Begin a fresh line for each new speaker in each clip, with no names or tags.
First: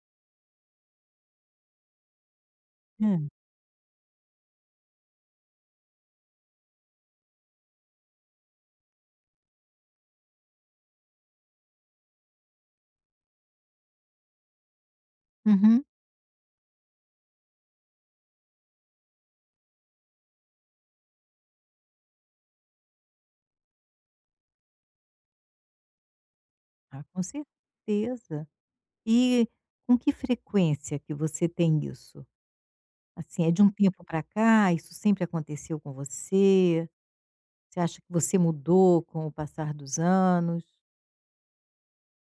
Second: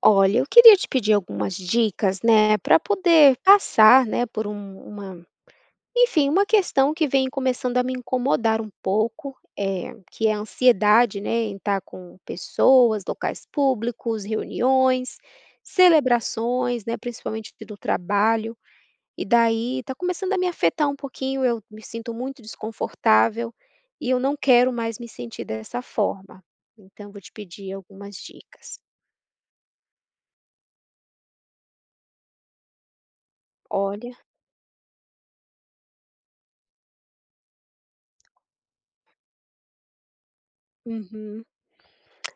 Olha, eu queria te pedir algumas dicas, né, para
Hum.
poder passar, né, por uma questão que vem começando a me incomodar um pouco, que é a ansiedade, né, em estar com pessoas, locais públicos, reuniões,
Uhum.
celebrações, né, principalmente do trabalho, e daí está começando a me afetar um pouquinho, eu me sinto muito desconfortável e eu não quero mais me sentir dessa forma.
Ah,
Então vou
com
te pedir algumas
certeza.
dicas.
E com que frequência que você tem isso? Assim, é de um tempo
Olha,
para cá? Isso sempre aconteceu com você? Você acha que você mudou com o passar dos anos?
uhum.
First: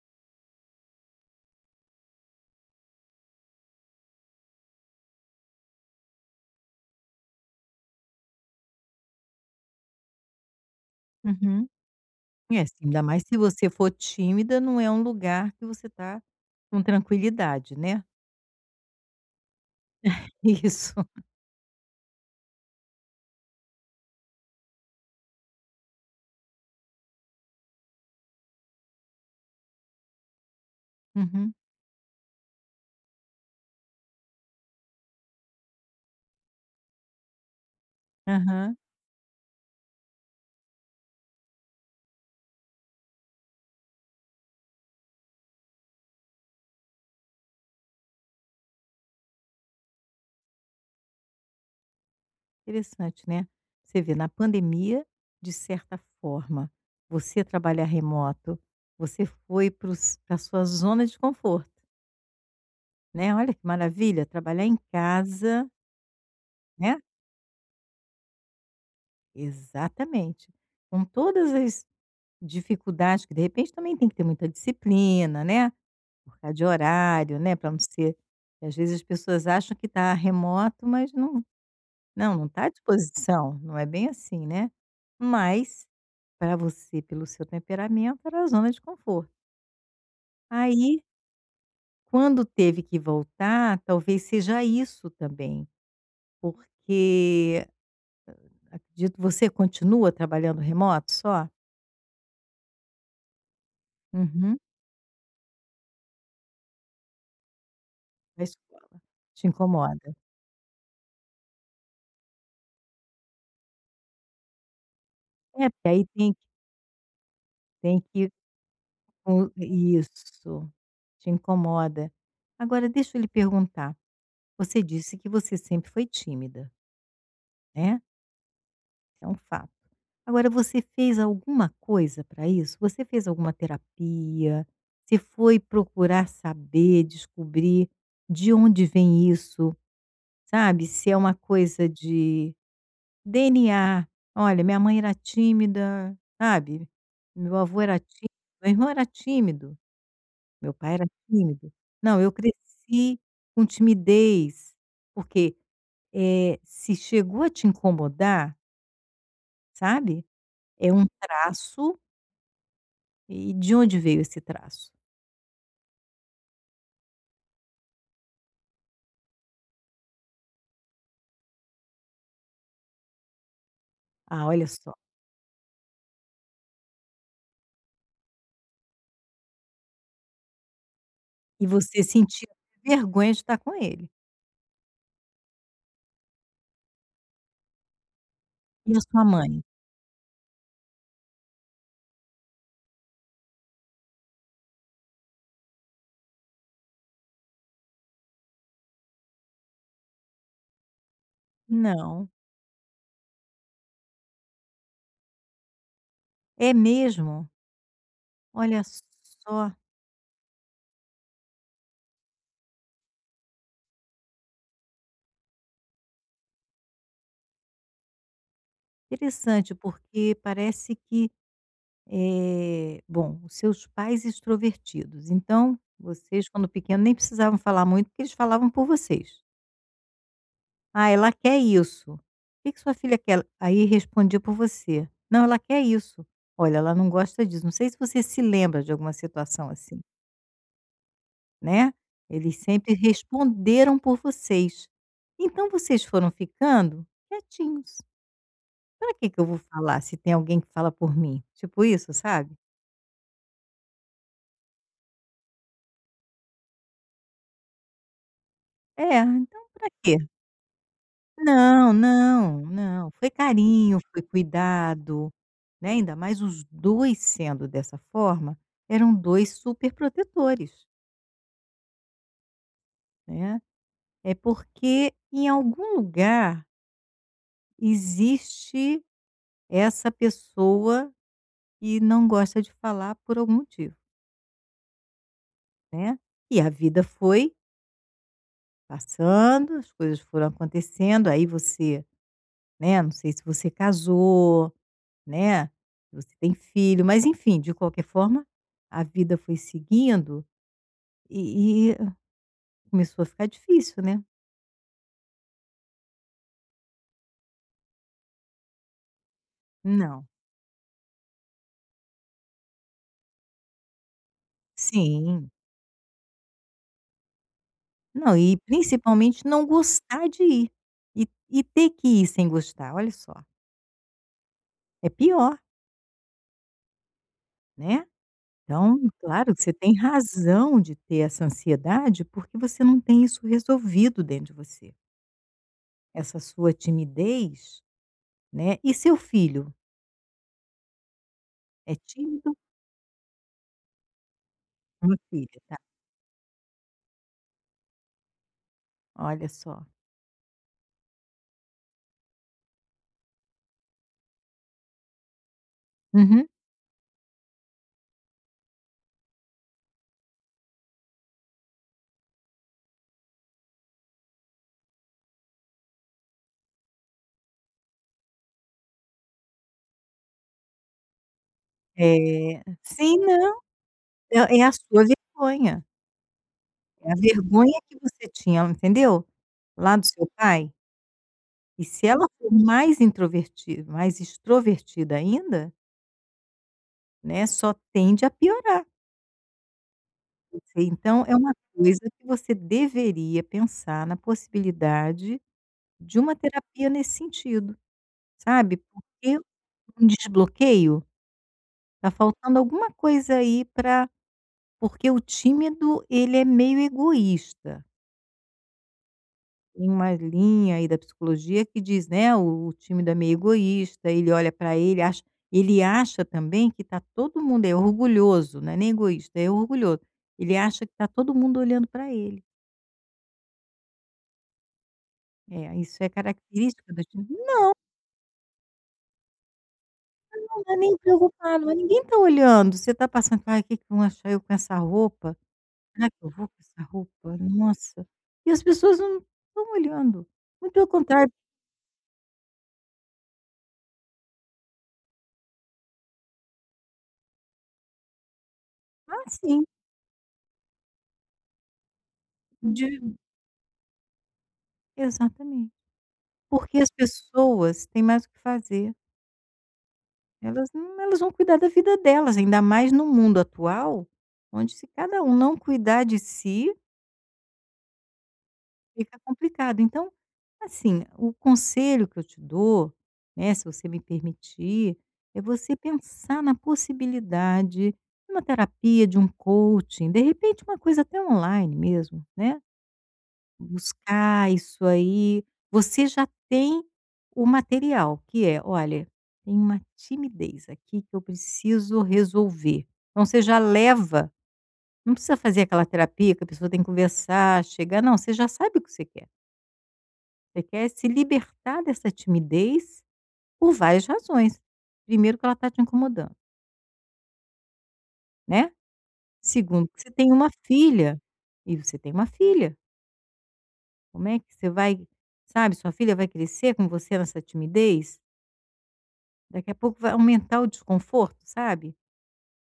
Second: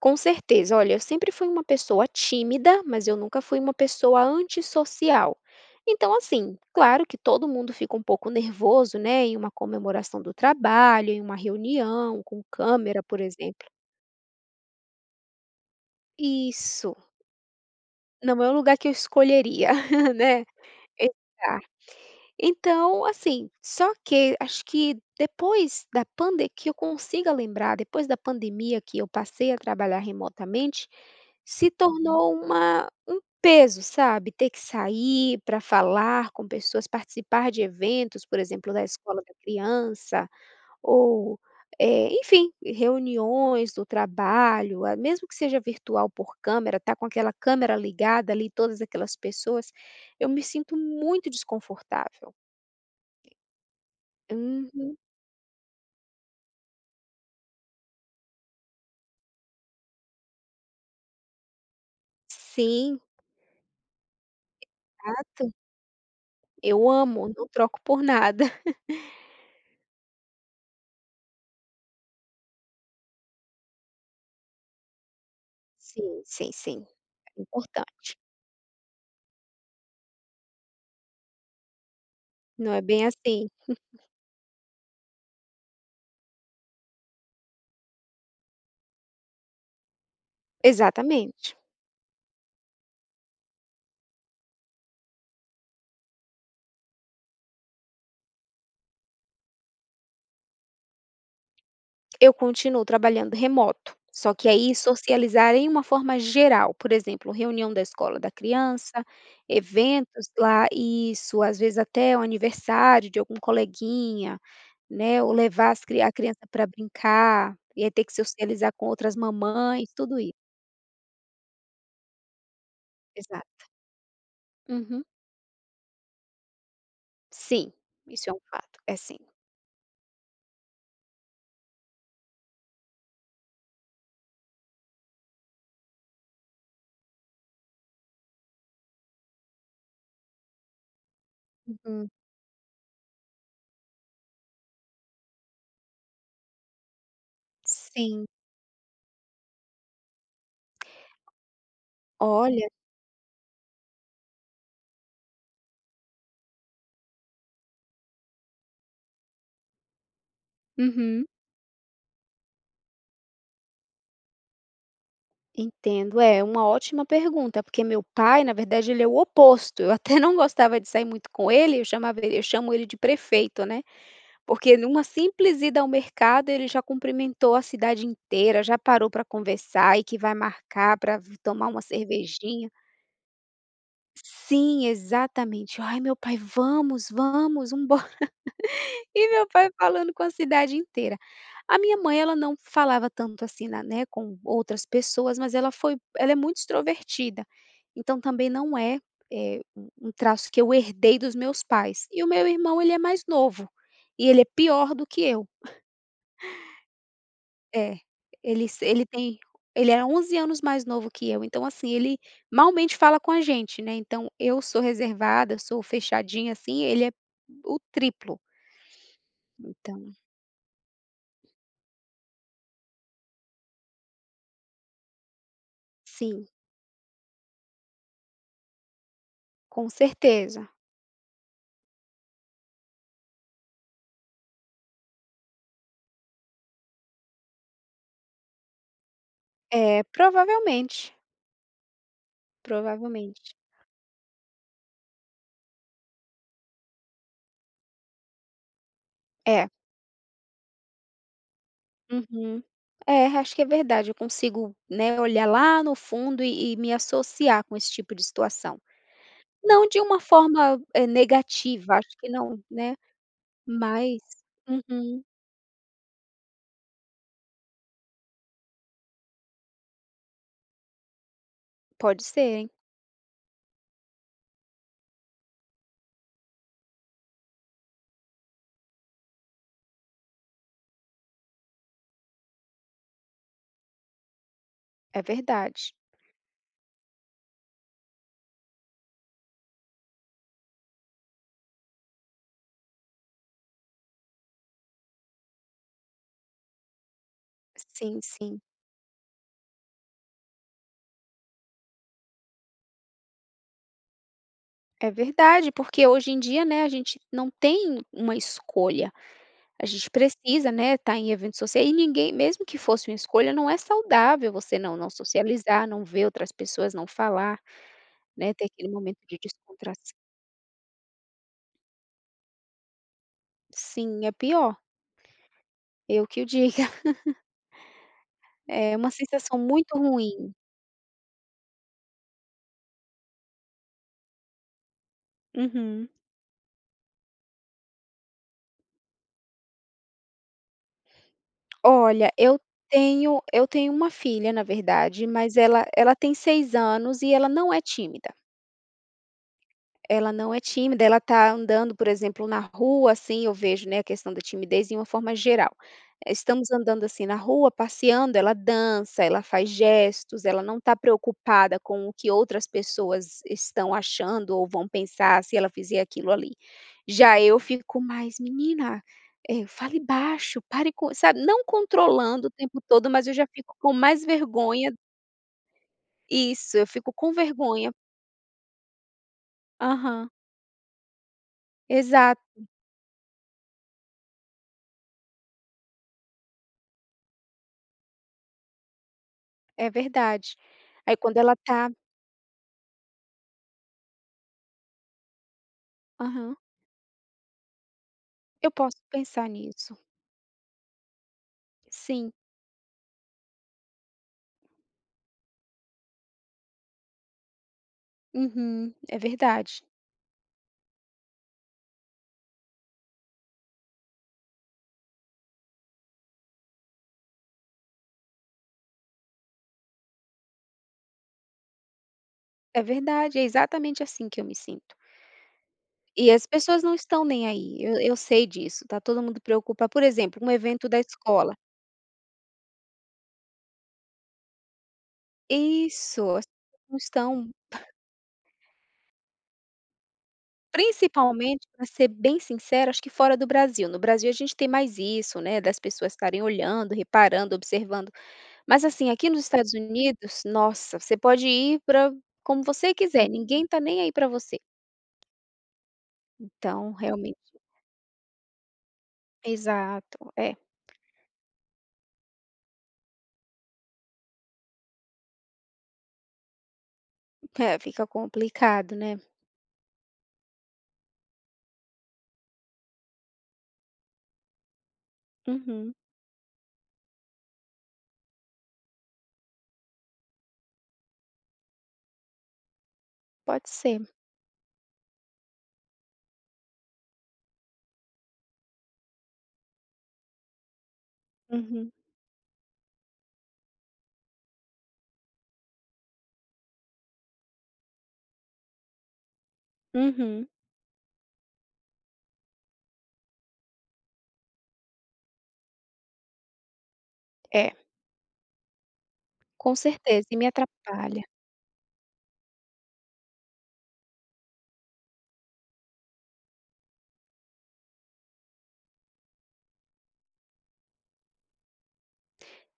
Com certeza. Olha, eu sempre fui uma pessoa tímida, mas eu nunca fui uma pessoa antissocial. Então, assim, claro que todo mundo fica um pouco nervoso, né, em uma comemoração do trabalho, em uma
Uhum.
reunião com
É, assim,
câmera,
ainda
por
mais se
exemplo.
você for tímida, não é um lugar que você está com
Isso.
tranquilidade, né.
Não é um lugar que eu escolheria, né.
Isso.
Exato. Então, assim, só que acho que depois da pandemia que eu consiga lembrar, depois da pandemia que eu passei a trabalhar remotamente,
Uhum.
se, uhum, tornou uma um peso, sabe, ter que sair para falar com pessoas, participar de eventos, por exemplo,
Aham.
da escola da criança ou, enfim, reuniões do trabalho, ah, mesmo que seja virtual por câmera, tá com aquela câmera ligada ali, todas aquelas pessoas, eu me sinto muito desconfortável.
Interessante, né. Você vê, na
Uhum.
pandemia, de certa forma, você trabalhar remoto, você foi para os sua zona de conforto,
Sim,
né. Olha que maravilha, trabalhar em
exato.
casa,
Eu
né.
amo, não troco por nada.
Exatamente. Com todas as dificuldades que, de repente, também tem que ter muita disciplina, né,
Sim,
por
sim,
causa de
sim,
horário,
é
né, para não
importante.
ser às vezes as pessoas acham que está remoto, mas não, não está à
Não é bem assim,
disposição, não é bem assim, né. Mas para você, pelo seu temperamento, era a zona de conforto. Aí,
exatamente.
quando teve que voltar, talvez seja isso também, porque acredito você continua trabalhando remoto só?
Eu continuo trabalhando remoto, só que
Uhum.
aí socializar em uma forma geral, por exemplo, reunião da escola da
Da escola,
criança,
te incomoda.
eventos lá isso, às vezes até o aniversário de algum coleguinha, né, ou
É,
levar as
porque
cri
aí
a criança para brincar, e aí
tem
ter que
que ir
socializar com outras
com
mamães, tudo isso.
isso, te incomoda. Agora deixa eu lhe
Exato.
perguntar, você
Uhum.
disse que você sempre foi tímida,
Sim,
né?
isso é um fato, é sim.
Isso é um fato. Agora você fez alguma coisa para isso? Você fez alguma terapia? Você foi procurar saber, descobrir de onde vem isso, sabe? Se é uma coisa
Uhum,
de DNA. Olha, minha mãe era tímida, sabe? Meu avô era
sim.
tímido, meu irmão era tímido, meu pai era tímido. Não, eu
Olha.
cresci com timidez, porque se chegou a te incomodar, sabe? É um
Uhum,
traço. E de onde veio esse traço?
entendo. É uma ótima pergunta, porque meu pai, na verdade, ele é o oposto. Eu até não gostava de sair muito com ele, eu chamo ele de prefeito, né,
Ah, olha
porque
só.
numa simples ida ao mercado, ele já cumprimentou a cidade inteira, já parou para conversar e que vai marcar para
E
tomar uma
você sentia
cervejinha.
vergonha de estar com ele.
Sim, exatamente. "Ai, meu pai, vamos, vamos, um"
E a sua
E meu
mãe?
pai falando com a cidade inteira. A minha mãe, ela não falava tanto assim na né, com outras pessoas, mas ela é muito extrovertida, então também não é, um traço que eu herdei dos meus pais. E
Não.
o meu irmão, ele é mais novo, e ele é pior do que eu.
É mesmo?
É, ele
Olha
se ele tem
só,
ele é 11 anos mais novo que eu, então assim, ele malmente fala com a gente, né, então eu sou reservada, sou fechadinha assim, ele é o triplo.
interessante,
Então
porque parece que, bom, os seus pais extrovertidos, então
sim,
vocês, quando pequenos, nem precisavam falar muito, porque eles falavam por vocês.
com certeza.
"Ah, ela quer isso. O que que sua filha quer?" Aí respondia por você. "Não, ela quer isso. Olha, ela não gosta disso." Não sei se você se lembra de alguma situação assim.
É, provavelmente,
Né, eles sempre
provavelmente.
responderam por vocês. Então vocês foram ficando quietinhos. Para que que eu vou
É,
falar se tem alguém que fala por mim?" Tipo isso, sabe?
uhum. É, acho que é verdade, eu consigo, né, olhar lá no fundo e me associar com esse tipo de situação.
É, então
Não
para
de
quê?
uma forma,
Não,
negativa, acho que não,
não,
né,
não. Foi carinho,
mas
foi
uhum,
cuidado, né, ainda mais os 2 sendo dessa forma, eram dois super protetores,
pode ser, hein,
né. É porque em algum lugar existe essa pessoa e não gosta de falar por algum motivo,
é verdade.
né. E a vida foi passando, as coisas foram acontecendo, aí você, né, não sei se você casou, né, se você tem filho, mas enfim, de qualquer
Sim,
forma,
sim,
a vida foi seguindo e começou a ficar difícil, né.
é verdade, porque hoje em dia, né, a gente não tem uma escolha. A gente
Não.
precisa, né, estar em eventos sociais e ninguém mesmo que fosse uma escolha, não é saudável você não
Sim.
socializar, não ver outras pessoas, não falar,
Não,
né,
e
ter aquele momento de
principalmente não
descontração.
gostar de ir. E ter que ir sem gostar, olha só,
Sim, é pior,
é pior,
eu que o diga.
né.
É
Então,
uma
claro
sensação
que você tem
muito ruim.
razão de ter essa ansiedade, porque você não tem isso resolvido dentro de você.
Uhum.
Essa sua timidez, né. E seu filho, é
Olha,
tímido?
eu tenho uma filha, na
Uma
verdade, mas
filha, tá.
ela tem 6 anos e ela não é tímida.
Olha só.
Ela não é tímida, ela está andando, por exemplo, na rua, assim, eu vejo, né, a questão da timidez em uma forma geral. Eh,
Uhum.
estamos andando, assim, na rua, passeando, ela dança, ela faz gestos, ela não está preocupada com o que outras pessoas estão achando ou vão pensar se ela fizer aquilo ali. Já eu fico mais: "Menina, fale baixo, pare com", sabe, não controlando o tempo todo,
Sim,
mas eu já
não,
fico com mais
é a
vergonha.
sua vergonha.
Isso, eu
É
fico
a
com
vergonha
vergonha.
que você tinha, entendeu? Lá do seu
Aham,
pai. E se ela
exato.
for mais introvertida, mais extrovertida ainda, né, só tende a piorar.
É verdade.
Você
Aí,
então é
quando
uma
ela tá,
coisa que você deveria pensar na possibilidade de uma
aham.
terapia nesse sentido,
Eu
sabe,
posso
porque
pensar nisso.
um desbloqueio, tá
Sim.
faltando alguma coisa aí para porque o tímido ele é meio egoísta,
Uhum. É verdade.
tem uma linha aí da psicologia que diz, né, o tímido é meio egoísta, ele olha para ele acha também que tá todo mundo é orgulhoso, não é nem egoísta, é orgulhoso, ele acha que tá todo mundo olhando para ele.
É verdade, é exatamente assim que eu me sinto.
É, isso é
E as pessoas
característica
não
da
estão
gente
nem aí, eu sei disso, tá todo mundo preocupado. Por exemplo, um
não dá
evento
nem
da escola.
preocupado, mas ninguém está olhando, você está passando: "Ai, o que que vão achar eu com essa roupa?
Isso,
Será que eu
as
vou com essa
pessoas não
roupa?
estão.
Nossa". E as pessoas não estão olhando, muito pelo contrário.
Principalmente, para ser bem sincera, acho que fora do Brasil. No Brasil a gente tem mais isso, né, das pessoas estarem olhando, reparando, observando. Mas assim,
Ah,
aqui nos
sim,
Estados Unidos, nossa, você pode ir para como você
de
quiser, ninguém tá nem aí para você.
exatamente. Porque as
Então, realmente,
pessoas têm mais o que fazer,
exato, é,
elas não elas vão cuidar da vida delas, ainda mais no mundo atual, onde se cada um não cuidar de si.
é, fica complicado,
Fica
né.
complicado. Então, assim, o conselho que eu te dou, né, se você me permitir, é você
Uhum,
pensar na possibilidade de uma terapia, de um coaching, de repente uma coisa até online mesmo, né?
pode ser.
Buscar isso aí. Você já tem o material, que é, olha, tem uma timidez aqui que eu
Uhum,
preciso resolver. Então você já leva, não precisa fazer aquela terapia que a pessoa tem que conversar, chegar, não, você já sabe o que você quer.
uhum,
Você quer se libertar dessa timidez por várias razões. Primeiro que ela está te incomodando,
é,
né.
com
Segundo que você
certeza,
tem
e me
uma filha,
atrapalha.
e você tem uma filha, como é que você vai sabe, sua filha vai crescer com você nessa timidez? Daqui a pouco vai aumentar o desconforto, sabe.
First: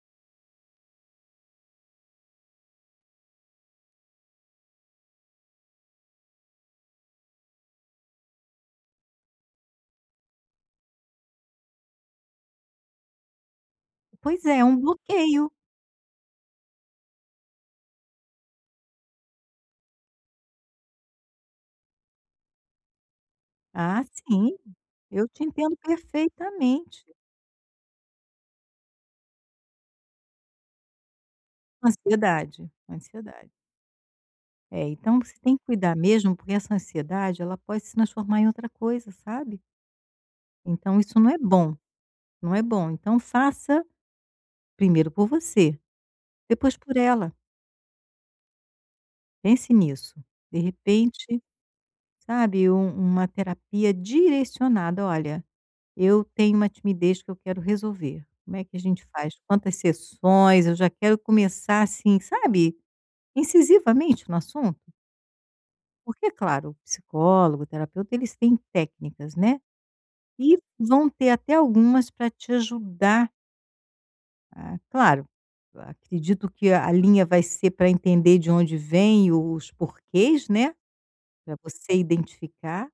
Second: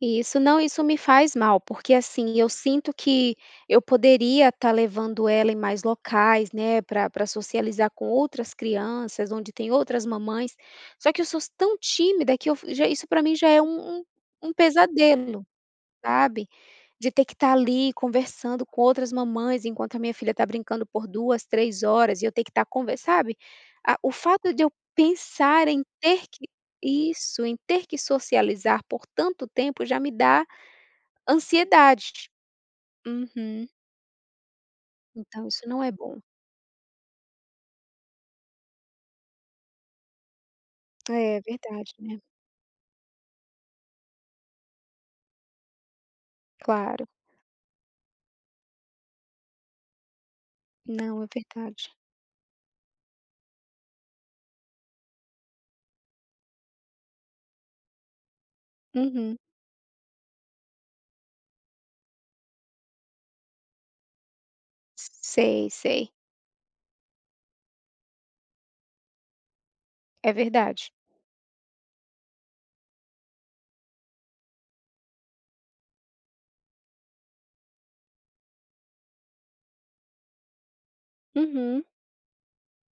Isso. Não, isso me faz mal, porque assim, eu sinto que eu poderia estar levando ela em mais locais, né, para pra socializar com outras crianças, onde tem outras mamães, só que eu sou tão tímida que eu f já isso para mim já é um um
Pois
um
é, é um
pesadelo.
bloqueio.
Sabe? De ter que estar ali conversando com outras mamães enquanto a minha filha está brincando por 2 3 horas e eu ter que estar conversando sabe? A
Ah,
o
sim,
fato de eu
eu te
pensar
entendo
em ter que.
perfeitamente.
Isso, em ter que socializar por tanto tempo já me dá ansiedade.
Ansiedade, ansiedade.
Uhum.
É, então você
Então
tem que
isso não é
cuidar
bom.
mesmo, porque essa ansiedade, ela pode se transformar em outra coisa, sabe. Então isso não é
É
bom.
verdade, né.
Não é bom. Então faça primeiro por você, depois por
Claro.
ela. Pense nisso. De
Não, é
repente,
verdade.
sabe, uma terapia direcionada. Olha, eu tenho uma timidez que eu quero resolver. Como é que a gente faz?
Uhum.
Quantas sessões? Eu já quero começar assim, sabe, incisivamente no assunto.
Sei, sei.
Porque, claro, o psicólogo, o terapeuta, eles têm técnicas, né?
É
E
verdade.
vão ter até algumas para te ajudar. Ah, claro, acredito que a linha vai ser para entender de onde vem os porquês, né. Para
Uhum.
você identificar,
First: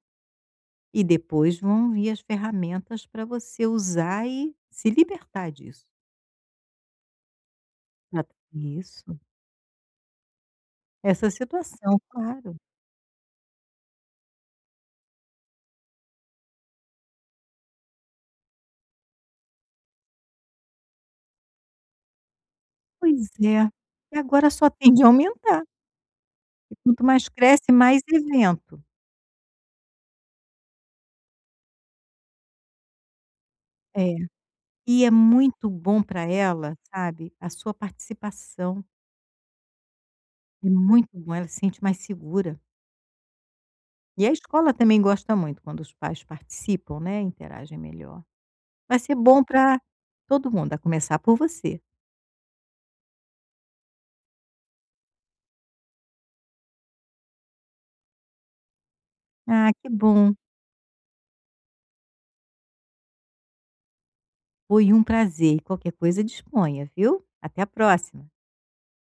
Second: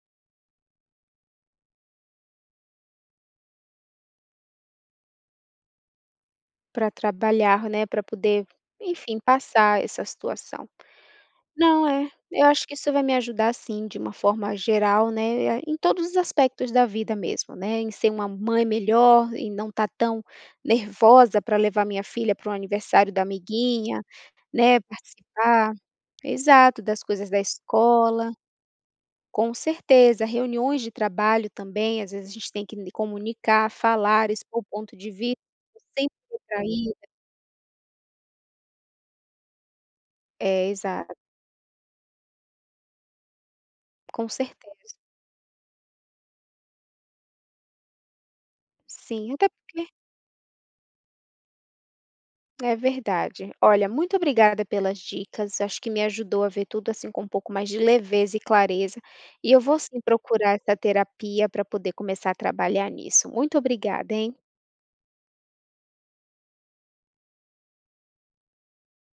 e depois vão vir as ferramentas para você usar e se libertar disso.
Pra trabalhar, né, para
Ah,
poder,
isso.
enfim, passar essa situação.
Essa
Não,
situação,
é. Eu
claro.
acho que isso vai me ajudar sim, de uma forma geral, né, em todos os aspectos da vida mesmo, né, em ser uma mãe melhor, em não estar tão nervosa para levar minha filha para o aniversário
Pois
da
é.
amiguinha,
E agora só
né,
tende a aumentar,
participar,
porque
exato,
quanto
das
mais
coisas da
cresce, mais
escola.
evento.
Com certeza, reuniões de trabalho também, às vezes a gente tem que comunicar,
É.
falar, expor o ponto
E é
de vista,
muito bom
sempre
para ela,
retraída.
sabe, a sua participação. É
É, exato,
muito bom, ela se sente mais segura. E
com
a escola
certeza,
também gosta muito quando os pais participam, né, interagem melhor. Vai ser
sim,
bom
até
para
porque
todo mundo, a começar por você.
é verdade. Olha, muito obrigada pelas dicas. Acho que me ajudou a ver tudo assim com um pouco mais de leveza e clareza. E eu
Ah,
vou
que
sim
bom,
procurar essa terapia para poder começar a trabalhar nisso. Muito obrigada, hein?
foi um prazer e qualquer coisa disponha, viu. Até a próxima.